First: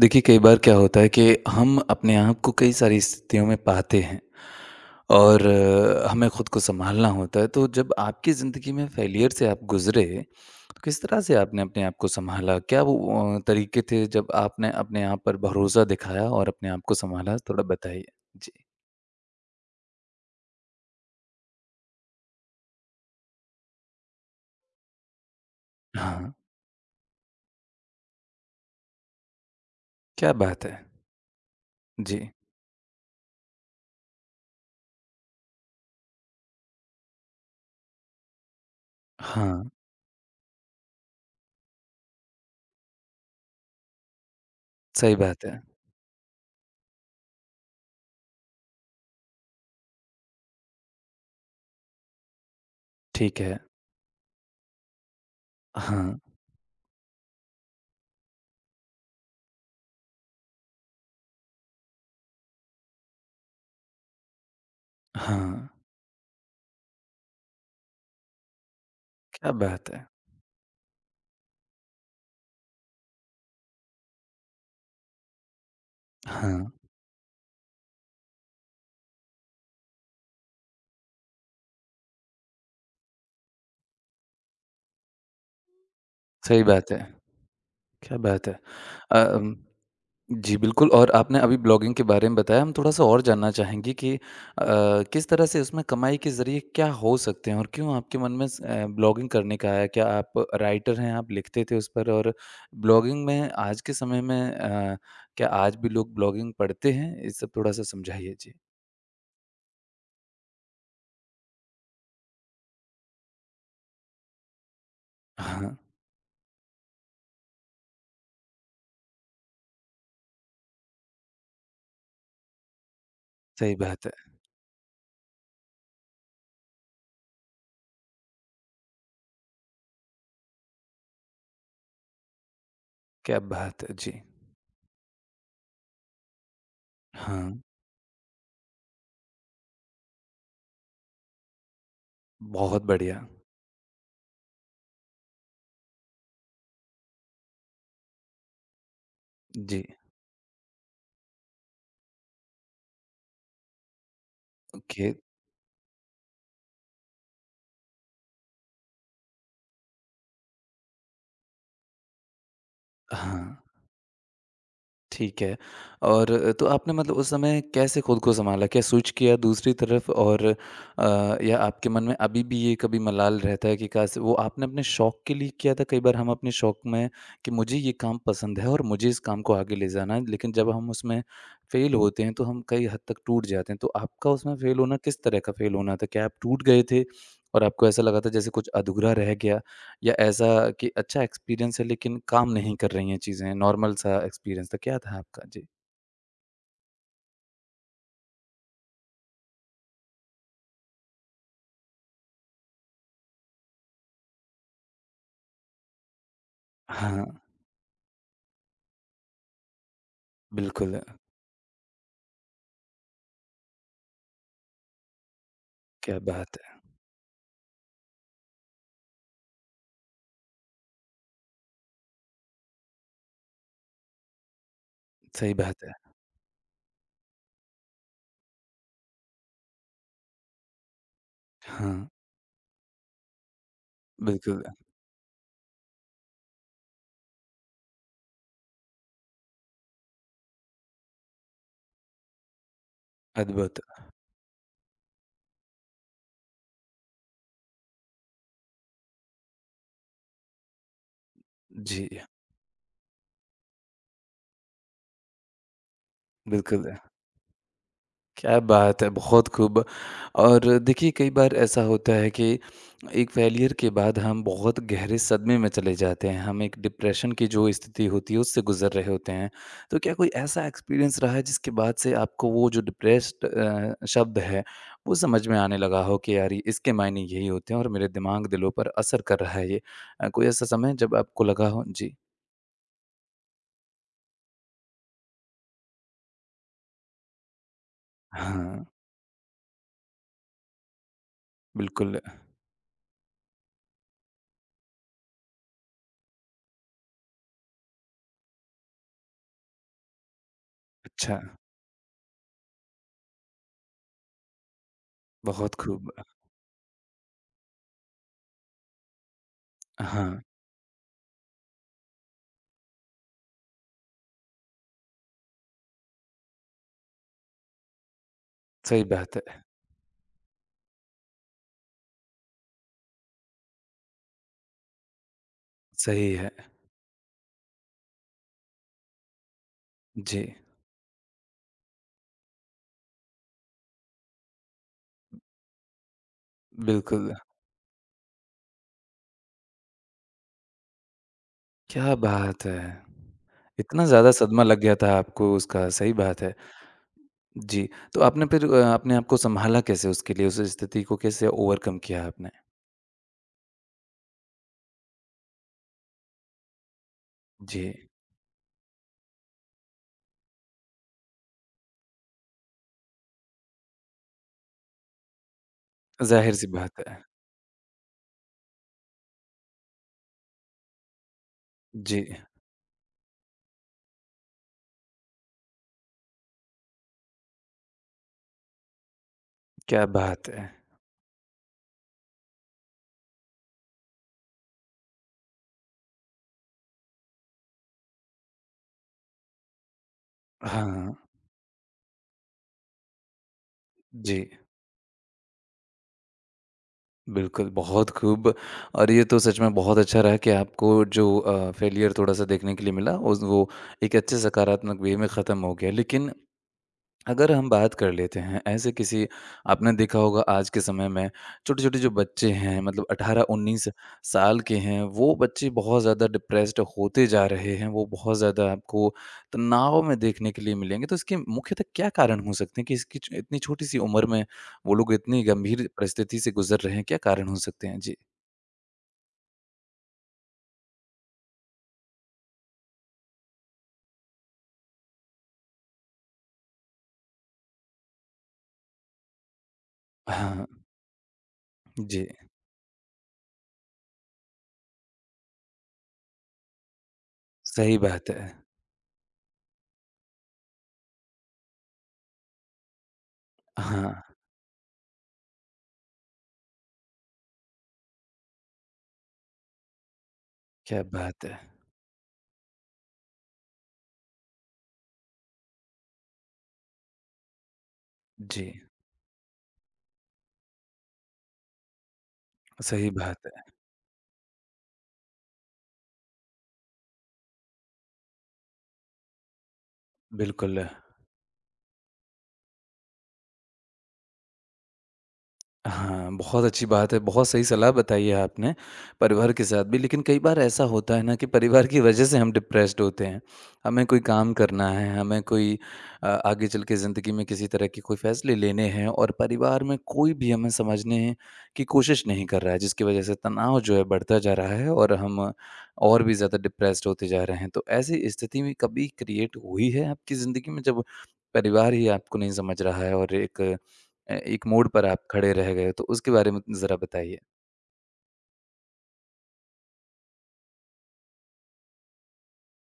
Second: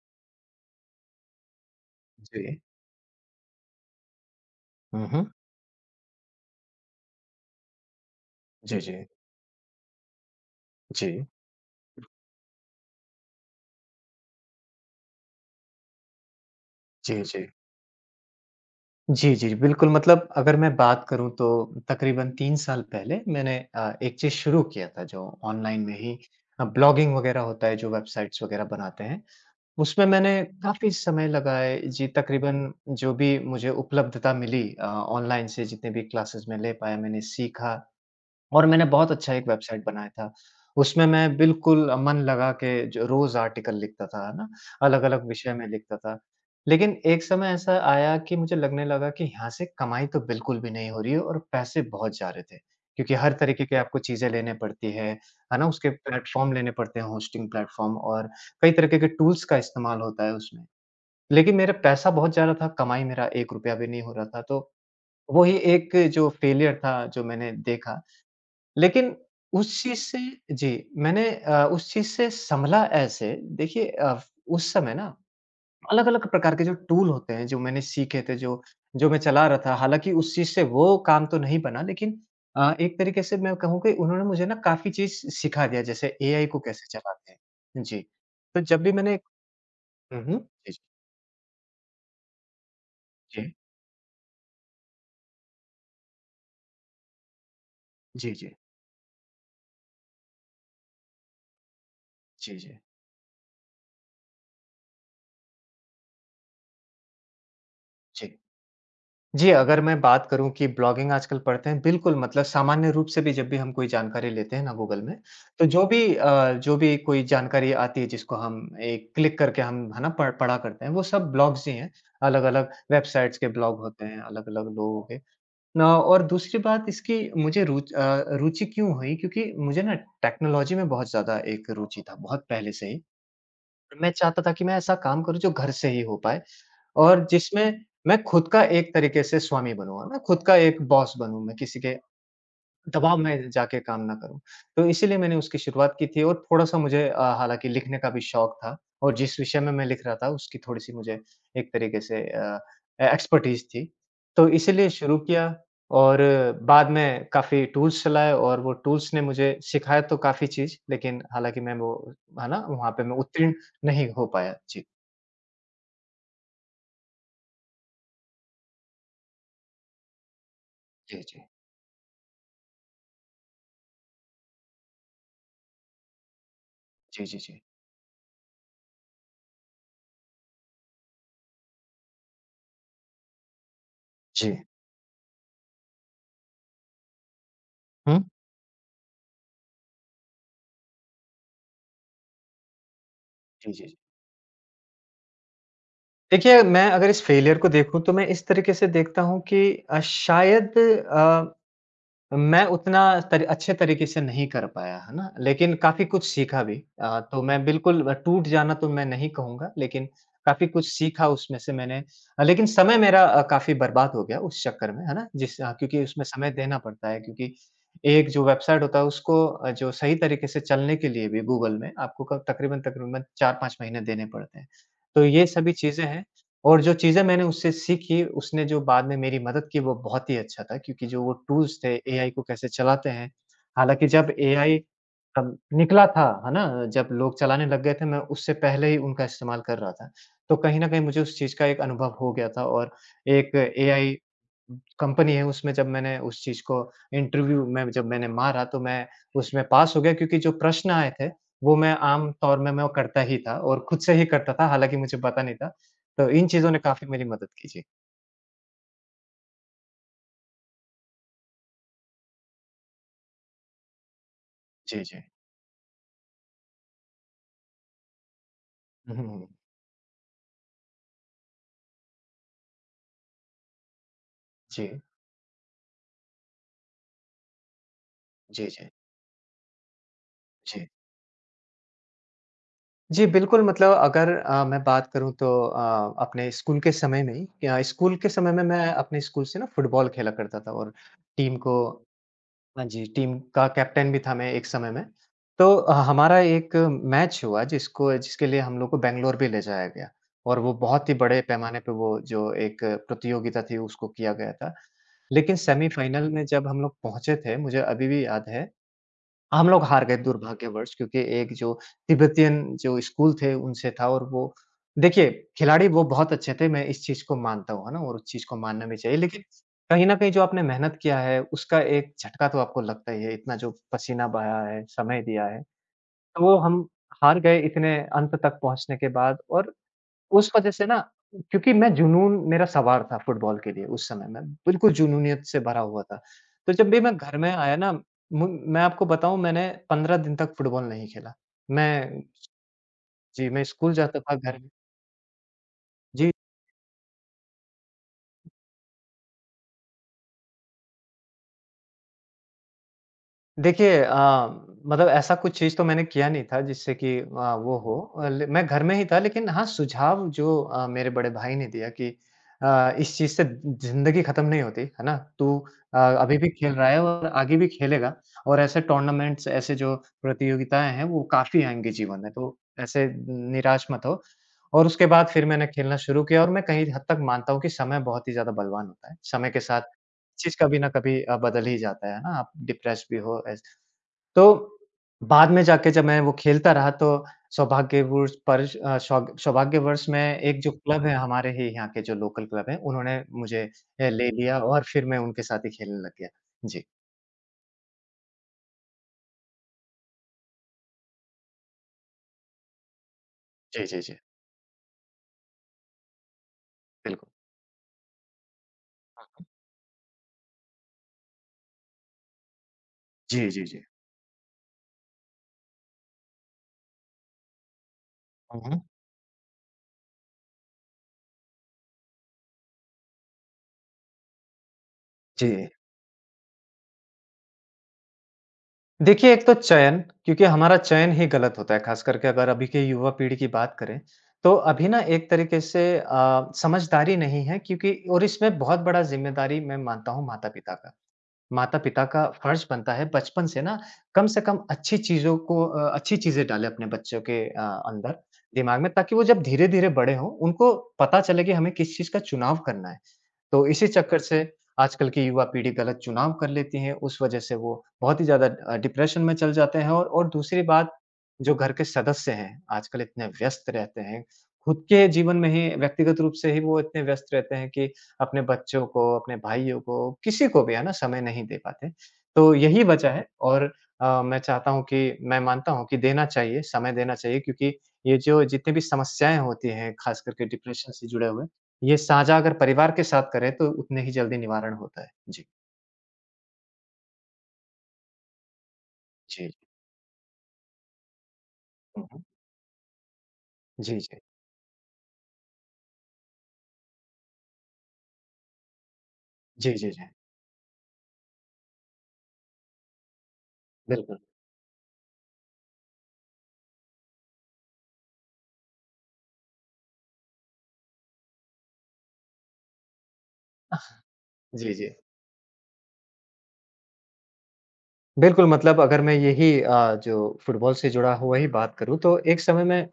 देखिए, कई बार क्या होता है कि हम अपने आप को जी। कई सारी स्थितियों में पाते हैं हुँ, हुँ। और हमें खुद को सँभालना होता है। तो जब आपकी ज़िंदगी जी, में जी। फ़ेलियर से आप गुज़रे, तो किस तरह जी, से आपने अपने आप को सँभाला? क्या वो तरीके थे जब आपने अपने आप पर भरोसा दिखाया और अपने आप को जी, सँभाला? जी। थोड़ा बताइए। जी। जी, जी, बिल्कुल मतलब अगर मैं बात करूँ तो तकरीबन 3 साल पहले मैंने एक चीज़ शुरू किया था जो ऑनलाइन में ही हाँ, ब्लॉगिंग वग़ैरह होता है जो वेबसाइट्स वग़ैरह बनाते हैं। उसमें क्या मैंने बात है! काफ़ी समय लगाए जी जी। तकरीबन जो भी मुझे उपलब्धता मिली ऑनलाइन से जितने भी क्लासेस मैं ले पाया मैंने सीखा। और मैंने बहुत अच्छा एक हाँ, वेबसाइट बनाया था। उसमें मैं बिल्कुल मन लगा के जो रोज़ आर्टिकल लिखता था, है ना? सही अलग-अलग बात विषय है। में लिखता था। लेकिन एक समय ऐसा आया कि मुझे लगने लगा कि यहाँ से कमाई तो बिल्कुल भी नहीं हो रही है और पैसे बहुत जा रहे थे। क्योंकि हर ठीक है। तरीके के आपको चीज़ें लेने पड़ती है ना? उसके हाँ, प्लेटफ़ॉर्म लेने पड़ते हैं, होस्टिंग प्लेटफ़ॉर्म और कई तरीके के टूल्स का इस्तेमाल होता है उसमें। लेकिन मेरा पैसा बहुत जा रहा था, कमाई मेरा 1 रुपया भी नहीं हो रहा था। तो वही हाँ, एक जो फेलियर था जो मैंने देखा लेकिन क्या उस बात चीज़ है! से जी, मैंने उस चीज़ से संभला ऐसे देखिए उस समय ना अलग-अलग हाँ, प्रकार के जो टूल होते हैं, जो मैंने सीखे थे, जो जो मैं चला रहा था, हालाँकि उस चीज़ से वो काम तो नहीं बना लेकिन एक तरीके से मैं कहूँ कि उन्होंने मुझे ना काफ़ी चीज़ सिखा दिया, जैसे एआई को सही कैसे बात है। चलाते हैं। जी, क्या बात है! तो जब भी मैंने अ, अम हुँ, हुँ। जी, जी, बिल्कुल और आपने अभी ब्लॉगिंग के बारे में बताया, हम थोड़ा-सा और जानना जी, चाहेंगे कि किस तरह से उसमें कमाई के ज़रिए क्या हो सकते हैं और क्यों आपके जी, मन में जी, ब्लॉगिंग करने का आया? क्या आप राइटर हैं, आप लिखते थे उस पर और जी, जी, ब्लॉगिंग में आज के समय में क्या आज भी लोग ब्लॉगिंग पढ़ते हैं? ये सब थोड़ा-सा समझाइए? जी। जी। जी, अगर मैं बात करूँ कि ब्लॉगिंग आजकल पढ़ते हैं, बिल्कुल मतलब सामान्य रूप से भी जब भी हम कोई जानकारी लेते हैं ना गूगल में, तो हाँ, जो भी जो भी कोई जानकारी आती है जिसको हम एक क्लिक करके हम है ना पढ़ पढ़ा करते हैं, वो सब ब्लॉग्स ही हैं। अलग-अलग वेबसाइट्स के सही ब्लॉग होते बात हैं, है। अलग-अलग लोगों के। ना और दूसरी बात इसकी मुझे रुचि क्यों हुई क्योंकि मुझे ना टेक्नोलॉजी में बहुत ज़्यादा एक रुचि था, बहुत पहले से ही। क्या बात है! मैं जी। चाहता था कि मैं ऐसा काम करूँ जो घर से ही हो पाए और हाँ, जिसमें मैं खुद का एक तरीके से स्वामी बनूँ, है ना? खुद का एक बॉस बनूँ मैं किसी के बहुत दबाव बढ़िया। में जाके काम ना करूँ। तो इसीलिए मैंने उसकी शुरुआत की थी और थोड़ा-सा मुझे हालाँकि लिखने का भी शौक था और जिस विषय में जी, मैं लिख रहा था उसकी थोड़ी-सी मुझे एक तरीके से एक्सपर्टीज़ थी। तो इसीलिए ओके। शुरू किया और बाद में काफ़ी टूल्स चलाए और वो टूल्स ने मुझे सिखाया तो काफ़ी चीज़, लेकिन हालाँकि मैं वो है ना, वहाँ पे मैं हाँ। उत्तीर्ण नहीं हो पाया। जी, ठीक है। और तो आपने मतलब उस समय कैसे खुद को सँभाला? क्या स्विच किया दूसरी तरफ और जी, जी। या आपके मन में अभी भी ये कभी मलाल रहता है कि काश वो आपने अपने शौक के लिए किया था? कई बार हम अपने शौक में जी, जी, कि जी। मुझे ये काम पसंद है और मुझे इस काम को आगे ले जाना है, लेकिन जब हम उसमें फ़ेल होते हैं, तो हम कई हद तक टूट जाते हैं। तो आपका जी। उसमें फ़ेल होना किस तरह का फ़ेल होना था? क्या आप टूट गए थे और आपको ऐसा लगा हुँ। था जैसे कुछ अधूरा रह गया? या ऐसा कि अच्छा एक्सपीरियंस है लेकिन काम नहीं कर रही हैं चीज़ें, जी, जी, नॉर्मल जी। सा एक्सपीरियंस था, क्या था आपका? जी। देखिए, मैं अगर इस फेलियर को देखूँ तो मैं इस तरीके से देखता हूँ कि शायद अ, मैं उतना तर अच्छे तरीके से नहीं कर पाया, है ना? लेकिन काफ़ी कुछ सीखा भी। हाँ, तो मैं बिल्कुल टूट जाना तो मैं नहीं कहूँगा, लेकिन काफ़ी कुछ बिल्कुल, सीखा उसमें से मैंने। लेकिन समय मेरा काफ़ी बर्बाद हो गया उस चक्कर में, है ना? क्योंकि क्या उसमें समय बात देना है! पड़ता है क्योंकि एक जो वेबसाइट होता है उसको जो सही तरीके से चलने के लिए भी गूगल में आपको क तकरीबन-तकरीबन 4-5 महीने देने पड़ते हैं। तो ये सही सभी बात है। चीज़ें हैं और जो चीज़ें मैंने उससे सीखी, उसने जो बाद में मेरी मदद की वो बहुत ही अच्छा था क्योंकि जो वो टूल्स हाँ, थे एआई को कैसे चलाते हैं। हालाँकि जब बिल्कुल, एआई तब निकला था, है ना? जब लोग चलाने लग गए थे, मैं उससे पहले ही उनका इस्तेमाल कर रहा था। तो कहीं न कहीं मुझे उस चीज़ का एक अनुभव हो गया था और एक अद्भुत। एआई कंपनी है उसमें जब मैंने उस चीज़ को इंटरव्यू में जब मैंने मारा तो मैं उसमें पास हो गया क्योंकि जो प्रश्न आए थे, वो मैं जी, आम तौर में मैं वो करता ही था और खुद से ही करता था, हालाँकि मुझे पता नहीं था। तो इन चीज़ों ने बिल्कुल। काफ़ी मेरी मदद की जी। क्या बात है! बहुत खूब और देखिए कई बार ऐसा होता है कि एक फ़ेलियर के बाद हम बहुत जी, गहरे जी। सदमे में चले जाते हैं। हम एक डिप्रेशन की जो स्थिति होती है उससे गुज़र रहे हुँ, हुँ, होते हुँ। हैं। तो क्या कोई ऐसा एक्सपीरियंस रहा है जिसके बाद से आपको वो जो डिप्रेस्ड शब्द है जी, वो समझ में आने लगा हो कि यार ये इसके मायने यही होते हैं और मेरे दिमाग जी, दिलों पर जी, असर कर रहा है ये। कोई ऐसा जी। समय जब आपको लगा हो? जी। जी, बिल्कुल मतलब अगर मैं बात करूँ तो अपने स्कूल के समय में ही या स्कूल के समय में हाँ, मैं अपने स्कूल से ना फुटबॉल खेला करता था और टीम को बिल्कुल। हाँ जी, टीम का कैप्टन भी था मैं एक समय में। तो हमारा एक मैच हुआ जिसको जिसके लिए हम लोग को बैंगलोर भी ले जाया गया और वो बहुत ही अच्छा, बड़े पैमाने पे वो जो एक प्रतियोगिता थी उसको किया गया था। लेकिन बहुत खूब। सेमीफ़ाइनल में जब हम लोग पहुँचे थे, मुझे अभी भी याद है हम लोग हार गए हाँ, दुर्भाग्यवश क्योंकि एक जो तिब्बतियन जो स्कूल थे उनसे था और वो देखिए खिलाड़ी वो बहुत अच्छे थे, मैं इस चीज़ को मानता हूँ, है ना? और उस चीज़ को मानना भी सही चाहिए बात लेकिन है। कहीं न कहीं जो आपने मेहनत किया है उसका एक झटका तो आपको लगता ही है, इतना जो पसीना बहाया है, समय दिया है। सही तो है। वो हम हार गए इतने अंत तक पहुँचने के बाद और जी, उस वजह से ना क्योंकि मैं जुनून मेरा सवार था फुटबॉल के लिए उस समय मैं बिल्कुल जुनूनियत से भरा हुआ था। तो जब भी मैं बिल्कुल। घर में आया ना मु मैं आपको बताऊँ मैंने 15 दिन तक फुटबॉल नहीं खेला। क्या मैं बात है! जी, मैं स्कूल इतना जाता ज़्यादा था घर सदमा लग गया था आपको उसका, सही जी। बात है। जी, तो आपने फिर अपने आप को सँभाला कैसे उसके लिए, उस स्थिति को कैसे ओवरकम किया आपने? देखिए मतलब ऐसा कुछ चीज़ तो मैंने किया नहीं था जिससे कि अ, वो जी, हो अ, ले मैं घर में ही था लेकिन हाँ, सुझाव जो मेरे बड़े भाई ने दिया कि इस चीज़ से ज़िंदगी ख़त्म नहीं होती, है ना? तू अभी भी ज़ाहिर-सी खेल रहा है बात है। और आगे भी खेलेगा और ऐसे टूर्नामेंट्स, ऐसे जो प्रतियोगिताएँ हैं वो काफ़ी आएँगी जी, जीवन में, तो ऐसे निराश मत हो। और उसके बाद फिर मैंने खेलना शुरू किया और मैं कहीं हद तक मानता हूँ कि समय बहुत ही ज़्यादा बलवान होता है। समय के साथ क्या बात चीज़ है! कभी न कभी बदल ही जाता है ना? आप डिप्रेस्ड भी हो ऐस तो बाद में जाके जब मैं वो खेलता रहा तो सौभाग्यवुर्ष पर्ष अ, सौग सौभाग्यवश में एक जो क्लब हाँ, है हमारे ही यहाँ के जो लोकल क्लब है, उन्होंने मुझे ले जी, लिया और फिर मैं उनके साथ ही खेलने लग गया। जी। बिल्कुल, बहुत खूब। और ये तो सच में बहुत अच्छा रहा कि आपको जो फेलियर थोड़ा-सा देखने के लिए मिला, उस वो जी, जी, जी। एक अच्छे सकारात्मक वे में ख़त्म हो गया। लेकिन बिल्कुल। अगर हम बात कर लेते हैं ऐसे हुँ, किसी हुँ। आपने देखा होगा आज के समय में छोटे-छोटे जो बच्चे हैं मतलब जी, जी, जी। 18-19 साल के हैं, वो बच्चे बहुत ज़्यादा डिप्रेस्ड होते जा रहे हैं, वो बहुत हुँ, ज़्यादा हुँ। आपको तनाव में देखने के लिए मिलेंगे। तो इसके मुख्यतः क्या कारण हो सकते हैं कि इसकी च इतनी छोटी-सी उम्र में वो लोग इतनी जी। गंभीर परिस्थिति से गुज़र रहे हैं? क्या कारण हो सकते हैं? जी। देखिए, एक तो चयन क्योंकि हमारा चयन ही गलत होता है, ख़ास करके अगर अभी के युवा पीढ़ी की बात करें, तो अभी ना एक तरीके से समझदारी नहीं है क्योंकि और इसमें बहुत बड़ा ज़िम्मेदारी मैं मानता हूँ हाँ, माता-पिता का। माता-पिता का जी। फ़र्ज़ बनता है बचपन से ना कम से कम अच्छी चीज़ों को अ, अच्छी चीज़ें डालें अपने बच्चों के सही अंदर, बात है। दिमाग में ताकि वो जब धीरे-धीरे बड़े हों, उनको पता चले कि हमें किस चीज़ का चुनाव करना है। तो इसी हाँ, चक्कर से आजकल की युवा पीढ़ी गलत चुनाव कर लेती है, उस वजह से वो बहुत ही ज़्यादा डिप्रेशन में चल जाते हैं और दूसरी बात क्या बात जो है। घर के सदस्य हैं, आजकल इतने व्यस्त रहते हैं, खुद के जीवन में ही व्यक्तिगत रूप से ही वो इतने व्यस्त रहते हैं कि अपने जी, बच्चों को, अपने भाइयों को, किसी को भी है ना समय नहीं दे पाते। तो यही वजह सही है बात है। और मैं चाहता हूँ कि मैं मानता हूँ कि देना चाहिए, समय देना चाहिए क्योंकि ये जो जितनी भी समस्याएँ होती हैं, खास करके बिल्कुल। डिप्रेशन से जुड़े हुए ये साझा अगर परिवार के साथ करें तो उतने ही जल्दी निवारण होता है। जी, हाँ, बहुत अच्छी बात है, बहुत सही सलाह बताई है आपने, जी। परिवार के साथ भी लेकिन कई बार ऐसा होता है ना कि परिवार की हुँ, हुँ। वजह से हम डिप्रेस्ड होते हैं, जी, हमें जी। कोई काम करना है, हमें कोई आगे चल के ज़िंदगी में किसी तरह के कोई फ़ैसले लेने हैं और जी, परिवार जी, में जी। कोई भी हमें समझने की कोशिश नहीं कर रहा है, जिसकी वजह से तनाव जो है बिल्कुल। बढ़ता जा रहा है और हम और भी ज़्यादा डिप्रेस्ड होते जा रहे हैं। तो ऐसी स्थिति में कभी क्रिएट हुई है आपकी ज़िंदगी में जब परिवार ही आपको नहीं समझ रहा है और एक एक जी, मोड़ जी। पर आप खड़े रह गए, तो उसके बारे में ज़रा बताइए? बिल्कुल मतलब अगर मैं यही जो फुटबॉल से जुड़ा हुआ ही बात करूँ तो एक समय में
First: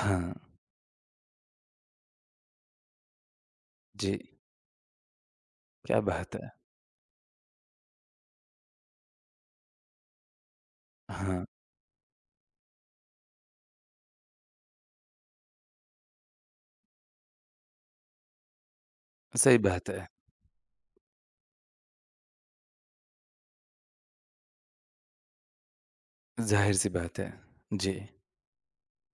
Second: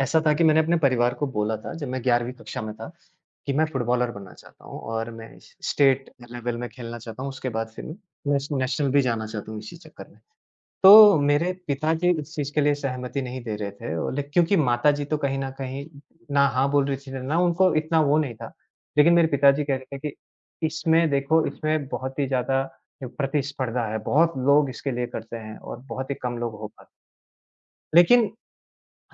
ऐसा था कि मैंने अपने परिवार को बोला था जब मैं 11वीं कक्षा में था कि मैं फुटबॉलर जी, बनना चाहता हूँ और मैं स क्या स्टेट बात है! लेवल में खेलना चाहता हूँ। उसके बाद फिर मैं नेश नेशनल भी जाना चाहता हूँ इसी चक्कर में। तो हाँ, मेरे पिताजी इस चीज़ के लिए सहमति नहीं दे रहे थे और ले क्योंकि माताजी तो कहीं न कहीं ना हाँ बोल रही थी, ना उनको इतना वो नहीं था। लेकिन मेरे सही पिताजी कह बात रहे है, थे कि इसमें देखो इसमें बहुत ही ज़्यादा प्रतिस्पर्धा है, बहुत लोग इसके लिए करते हैं और बहुत ही कम लोग हो पाते ज़ाहिर-सी बात है। जी, हैं। लेकिन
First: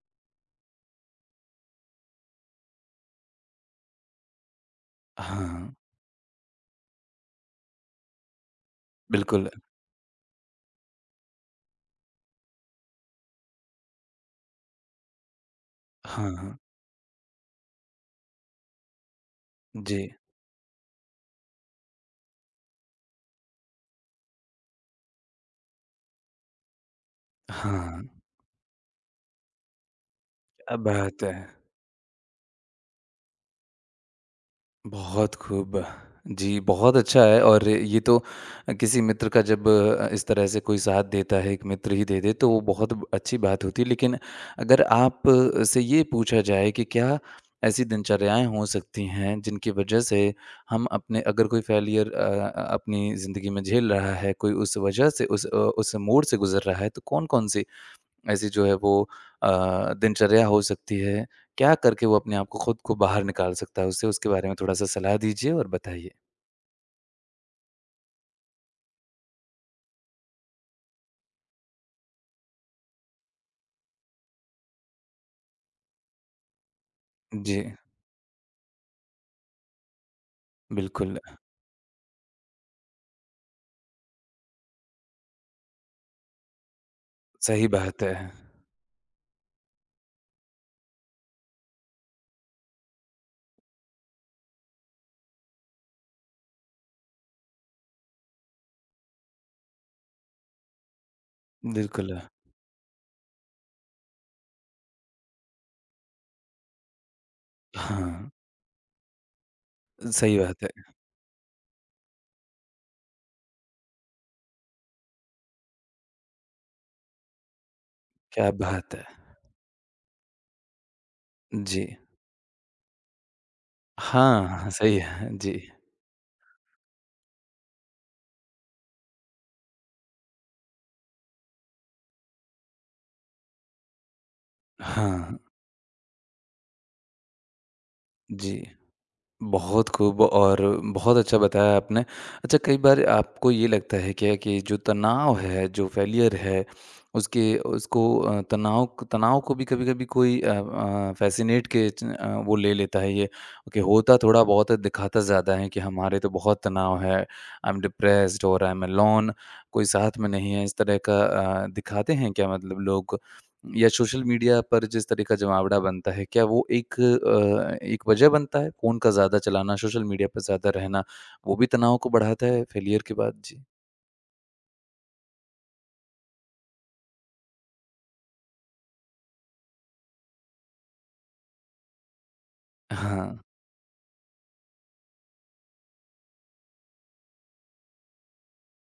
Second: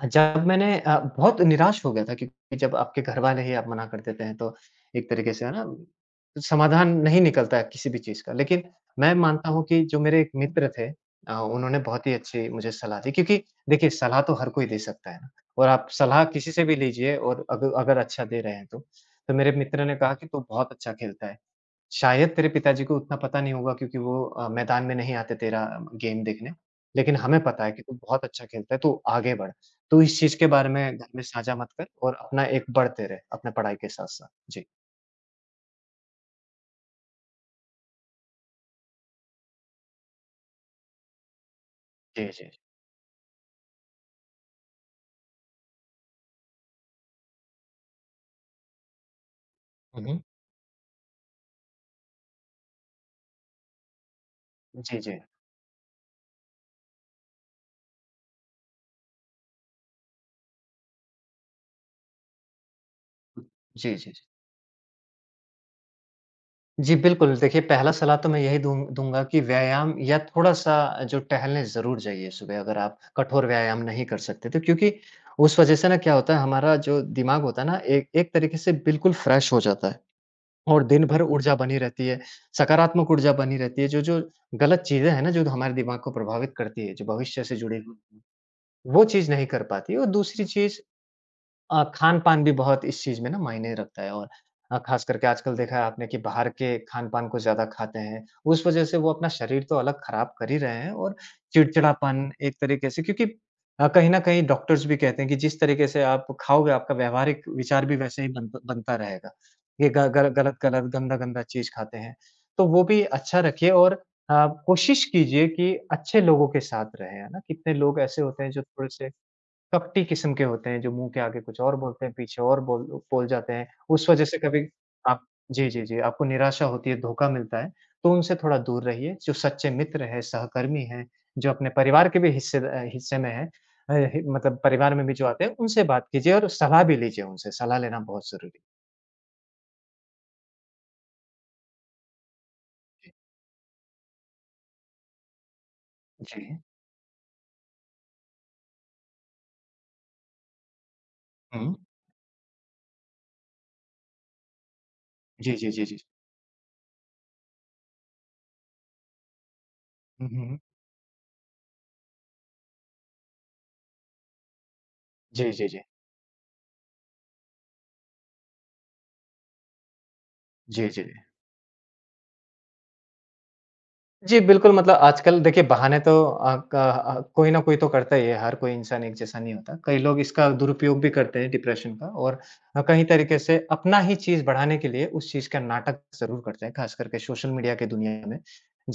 हाँ, बहुत निराश हो गया था क्योंकि जब आपके घरवाले ही आप मना कर देते हैं तो एक तरीके से है ना हाँ, समाधान नहीं निकलता है किसी भी चीज़ का। लेकिन मैं मानता बिल्कुल, हूँ कि जो मेरे एक मित्र थे उन्होंने बहुत ही अच्छी मुझे सलाह दी क्योंकि देखिए सलाह तो हर कोई दे सकता है ना और आप सलाह हाँ, किसी हाँ, से भी लीजिए और अग अगर अच्छा दे रहे हैं तो। तो मेरे मित्र ने जी, कहा कि तू बहुत अच्छा खेलता है। शायद तेरे पिताजी को उतना पता नहीं होगा क्योंकि वो मैदान में नहीं आते तेरा गेम देखने। लेकिन हमें पता है कि तू हाँ, बहुत अच्छा खेलता है, तू आगे बढ़। तू इस चीज़ के बारे क्या में घर में बात है! साझा मत कर और अपना एक बढ़ते रहे, अपने पढ़ाई के साथ-साथ। जी। बहुत खूब। जी, बहुत अच्छा है और ये तो किसी मित्र का जब इस तरह से कोई साथ देता है, एक मित्र ही दे जी, जी, दे, जी। तो वो बहुत ब अच्छी बात होती है। लेकिन अगर आप से ये पूछा जाए कि क्या ऐसी दिनचर्याएँ हो सकती हैं, जिनकी वजह हुँ, हुँ। से हम अपने अगर कोई फ़ेलियर अपनी ज़िंदगी में झेल रहा है, कोई उस जी, वजह जी। से उस उस मोड़ से गुज़र रहा है, तो कौन-कौन सी ऐसी जो है वो दिनचर्या हो सकती है? क्या करके वो अपने आप को खुद को बाहर निकाल सकता है जी, उससे? जी, जी। उसके बारे में थोड़ा-सा सलाह दीजिए और बताइए। जी, बिल्कुल, देखिए पहला सलाह तो मैं यही दूँगा कि व्यायाम या थोड़ा-सा जो टहलने ज़रूर जाइए सुबह अगर आप कठोर व्यायाम नहीं कर सकते तो क्योंकि उस वज़ह से ना क्या होता है हमारा जो दिमाग जी, होता है ना, एक एक तरीके से बिल्कुल फ्रेश हो जाता है। और दिन बिल्कुल, भर ऊर्जा बनी रहती है, सकारात्मक ऊर्जा बनी रहती है। जो-जो गलत चीज़ें हैं ना, जो हमारे दिमाग को प्रभावित करती है, जो भविष्य से सही जुड़ी बात है। हुई, वो चीज़ नहीं कर पाती और दूसरी चीज़ खान-पान भी बहुत इस चीज़ में ना मायने रखता है और ख़ास करके आजकल देखा है आपने कि बाहर के खान-पान को ज़्यादा खाते हैं। उस वज़ह से वो अपना शरीर तो अलग ख़राब कर ही रहे हैं और बिल्कुल, चिड़चिड़ापन एक तरीके से क्योंकि कहीं न कहीं डॉक्टर्स भी कहते हैं कि जिस तरीके से आप खाओगे, आपका व्यावहारिक विचार भी वैसे ही हाँ, बन बनता रहेगा। ये ग गल सही बात है। गलत-गलत, गंदा-गंदा चीज़ खाते हैं। तो वो भी अच्छा रखिए और कोशिश कीजिए कि अच्छे लोगों के साथ रहें, है ना? कितने लोग ऐसे होते क्या हैं जो बात है! थोड़े-से कपटी किस्म के होते हैं, जो मुँह के आगे कुछ और जी। बोलते हैं, पीछे और बोल बोल जाते हैं। उस वजह से कभी हाँ, सही आप है। जी। जी, जी, जी, आपको निराशा होती है, धोखा मिलता है, तो उनसे थोड़ा दूर रहिए। जो सच्चे मित्र हैं, सहकर्मी हैं, जो अपने परिवार के भी हिस्से में हैं अ, हि मतलब परिवार में भी जो हाँ, आते हैं, उनसे बात कीजिए और सलाह भी लीजिए उनसे, सलाह लेना बहुत ज़रूरी है। जी। बहुत खूब और बहुत अच्छा बताया आपने। अच्छा कई बार आपको ये लगता है क्या कि जो तनाव है, जो फ़ेलियर जी। है, उसके उसको अ, तनाव तनाव को भी कभी-कभी कोई अ अ, फ़ैसिनेट हुँ। के च अ, वो ले लेता है ये कि होता थोड़ा बहुत है, दिखाता जी, ज़्यादा है जी, कि जी, जी। हमारे तो बहुत तनाव है, आई एम डिप्रेस्ड और आई एम अलोन कोई साथ हुँ, में हुँ, नहीं हुँ। है, इस तरह का दिखाते हैं क्या मतलब लोग या सोशल मीडिया पर जिस तरह का जी, जी, जी। जमावड़ा बनता है, क्या वो एक एक वजह बनता है? फ़ोन का ज़्यादा चलाना, सोशल मीडिया पर ज़्यादा जी, जी, रहना, जी। वो भी तनाव को बढ़ाता है फ़ेलियर के बाद? जी। जी, बिल्कुल मतलब आजकल देखिए बहाने तो कोई न कोई तो करता ही है, हर कोई इंसान एक जैसा नहीं होता। कई लोग इसका दुरुपयोग भी करते हैं डिप्रेशन का और कई हाँ, तरीके से अपना ही चीज़ बढ़ाने के लिए उस चीज़ का नाटक ज़रूर करते हैं, ख़ास करके सोशल मीडिया की दुनिया में।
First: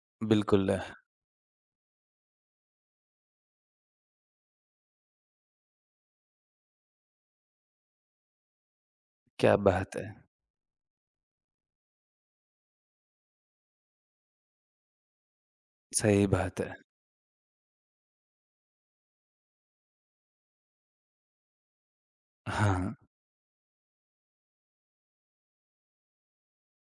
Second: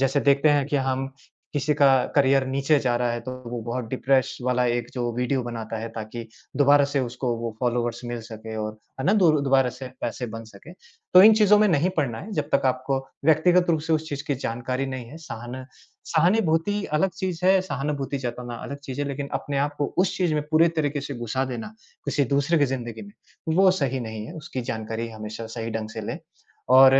जैसे देखते हैं कि बिल्कुल। हम किसी का करियर नीचे जा रहा है तो वो बहुत डिप्रेस वाला एक जो वीडियो बनाता है ताकि दोबारा से उसको वो फ़ॉलोवर्स मिल सके और है ना? दो क्या दोबारा से बात है! पैसे बन सके। तो इन चीज़ों में नहीं पड़ना है जब तक आपको व्यक्तिगत रूप से उस चीज़ की जानकारी नहीं है। सहन सही बात है। सहानुभूति अलग चीज़ है, सहानुभूति जताना अलग चीज़ है, लेकिन अपने आप को उस चीज़ में पूरे तरीके से घुसा देना किसी दूसरे की हाँ, ज़िंदगी में, वो सही नहीं है। उसकी जानकारी हमेशा सही ढंग से लें और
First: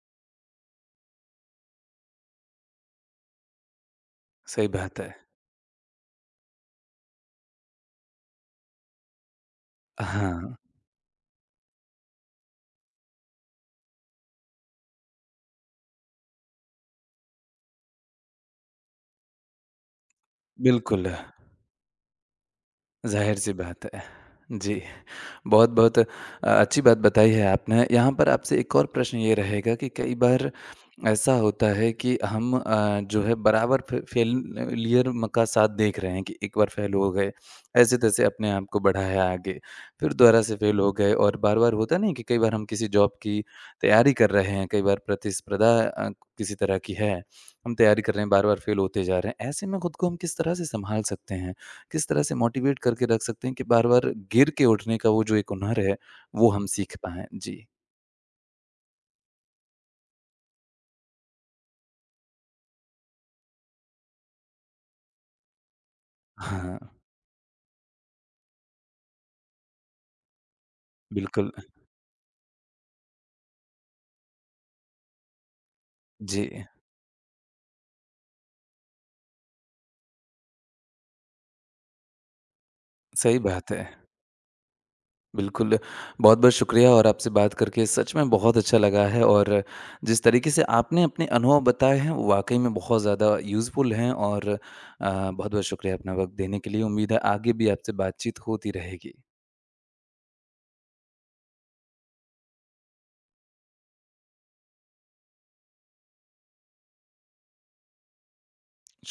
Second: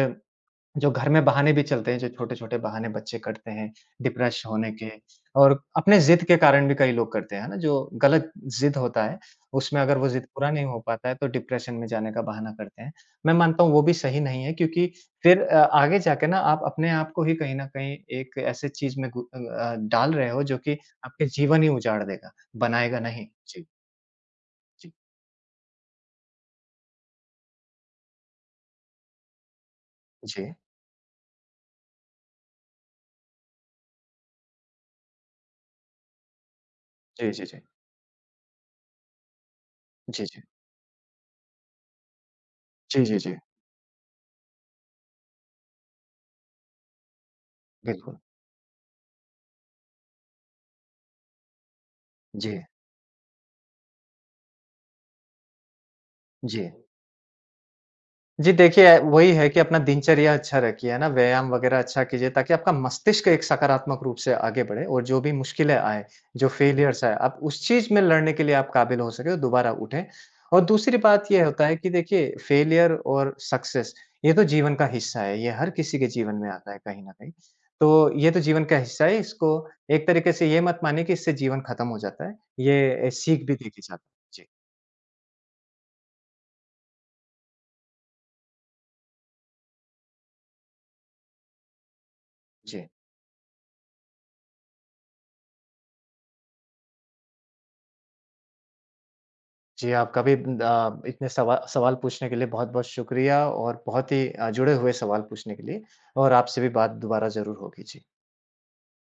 जो घर में बहाने भी चलते हैं, जो छोटे-छोटे बहाने बच्चे करते हैं, डिप्रेस सही होने के बात है। और अपने ज़िद के कारण भी कई लोग करते हैं, है ना? जो गलत ज़िद होता है, उसमें अगर वो ज़िद पूरा हाँ, नहीं हो पाता है, तो डिप्रेशन में जाने का बहाना करते हैं। मैं मानता हूँ वो भी सही नहीं है क्योंकि फिर आगे जाके ना आप अपने आप को ही कहीं न कहीं एक ऐसे चीज़ में डाल रहे हो जो कि बिल्कुल, आपके जीवन ही उजाड़ देगा, बनाएगा नहीं। ज़ाहिर-सी जी, बात है। जी, जी, बहुत-बहुत अच्छी बात बताई है आपने। यहाँ पर आपसे एक और प्रश्न ये रहेगा कि कई बार जी। ऐसा होता है कि हम जो है बराबर फे फेलियर म का साथ देख रहे हैं कि एक बार फेल हो जी, गए, जी, जी। ऐसे-तैसे अपने आप को बढ़ाया आगे, फिर जी, दोबारा जी। से फेल हो गए और बार-बार होता नहीं है कि कई बार हम किसी जी, जॉब जी, जी। की तैयारी कर रहे हैं, कई बार प्रतिस्पर्धा किसी तरह की है, हम तैयारी कर बिल्कुल। रहे हैं, बार-बार फेल होते जा रहे हैं। ऐसे में खुद को हम किस तरह से संभाल सकते हैं, किस तरह से जी, मोटिवेट करके रख सकते हैं कि बार-बार गिर के उठने का वो जो एक हुनर है, वो हम जी। सीख पाएँ? जी। जी देखिए, वही है कि अपना दिनचर्या अच्छा रखिए, है ना? व्यायाम वगैरह अच्छा कीजिए ताकि आपका मस्तिष्क एक सकारात्मक रूप से आगे बढ़े और जो भी मुश्किलें आएँ, जो हाँ, फेलियर्स आएँ, आप उस चीज़ में लड़ने के लिए आप काबिल हो सके और दोबारा उठें। और दूसरी बात ये बिल्कुल। होता है कि देखिए फेलियर और सक्सेस ये तो जीवन का हिस्सा है, ये हर किसी के जीवन जी। में आता है कहीं न कहीं। तो ये तो जीवन का हिस्सा है, इसको एक तरीके से ये मत मानिए कि इससे जीवन खत्म हो जाता है, ये सही सीख भी बात देखी है। जाती है। बिल्कुल, बहुत-बहुत शुक्रिया और आपसे बात करके सच में बहुत अच्छा लगा है और जिस तरीके से आपने अपने अनुभव बताए हैं, वो वाक़ई में जी, जी। बहुत ज़्यादा यूज़फुल हैं और बहुत-बहुत शुक्रिया अपना वक़्त देने के लिए। उम्मीद है आगे भी आपसे बातचीत होती रहेगी। जी, आपका भी इतने सवाल पूछने के लिए बहुत-बहुत शुक्रिया और बहुत ही जुड़े हुए सवाल पूछने के लिए और आपसे भी बात दोबारा ज़रूर होगी। जी।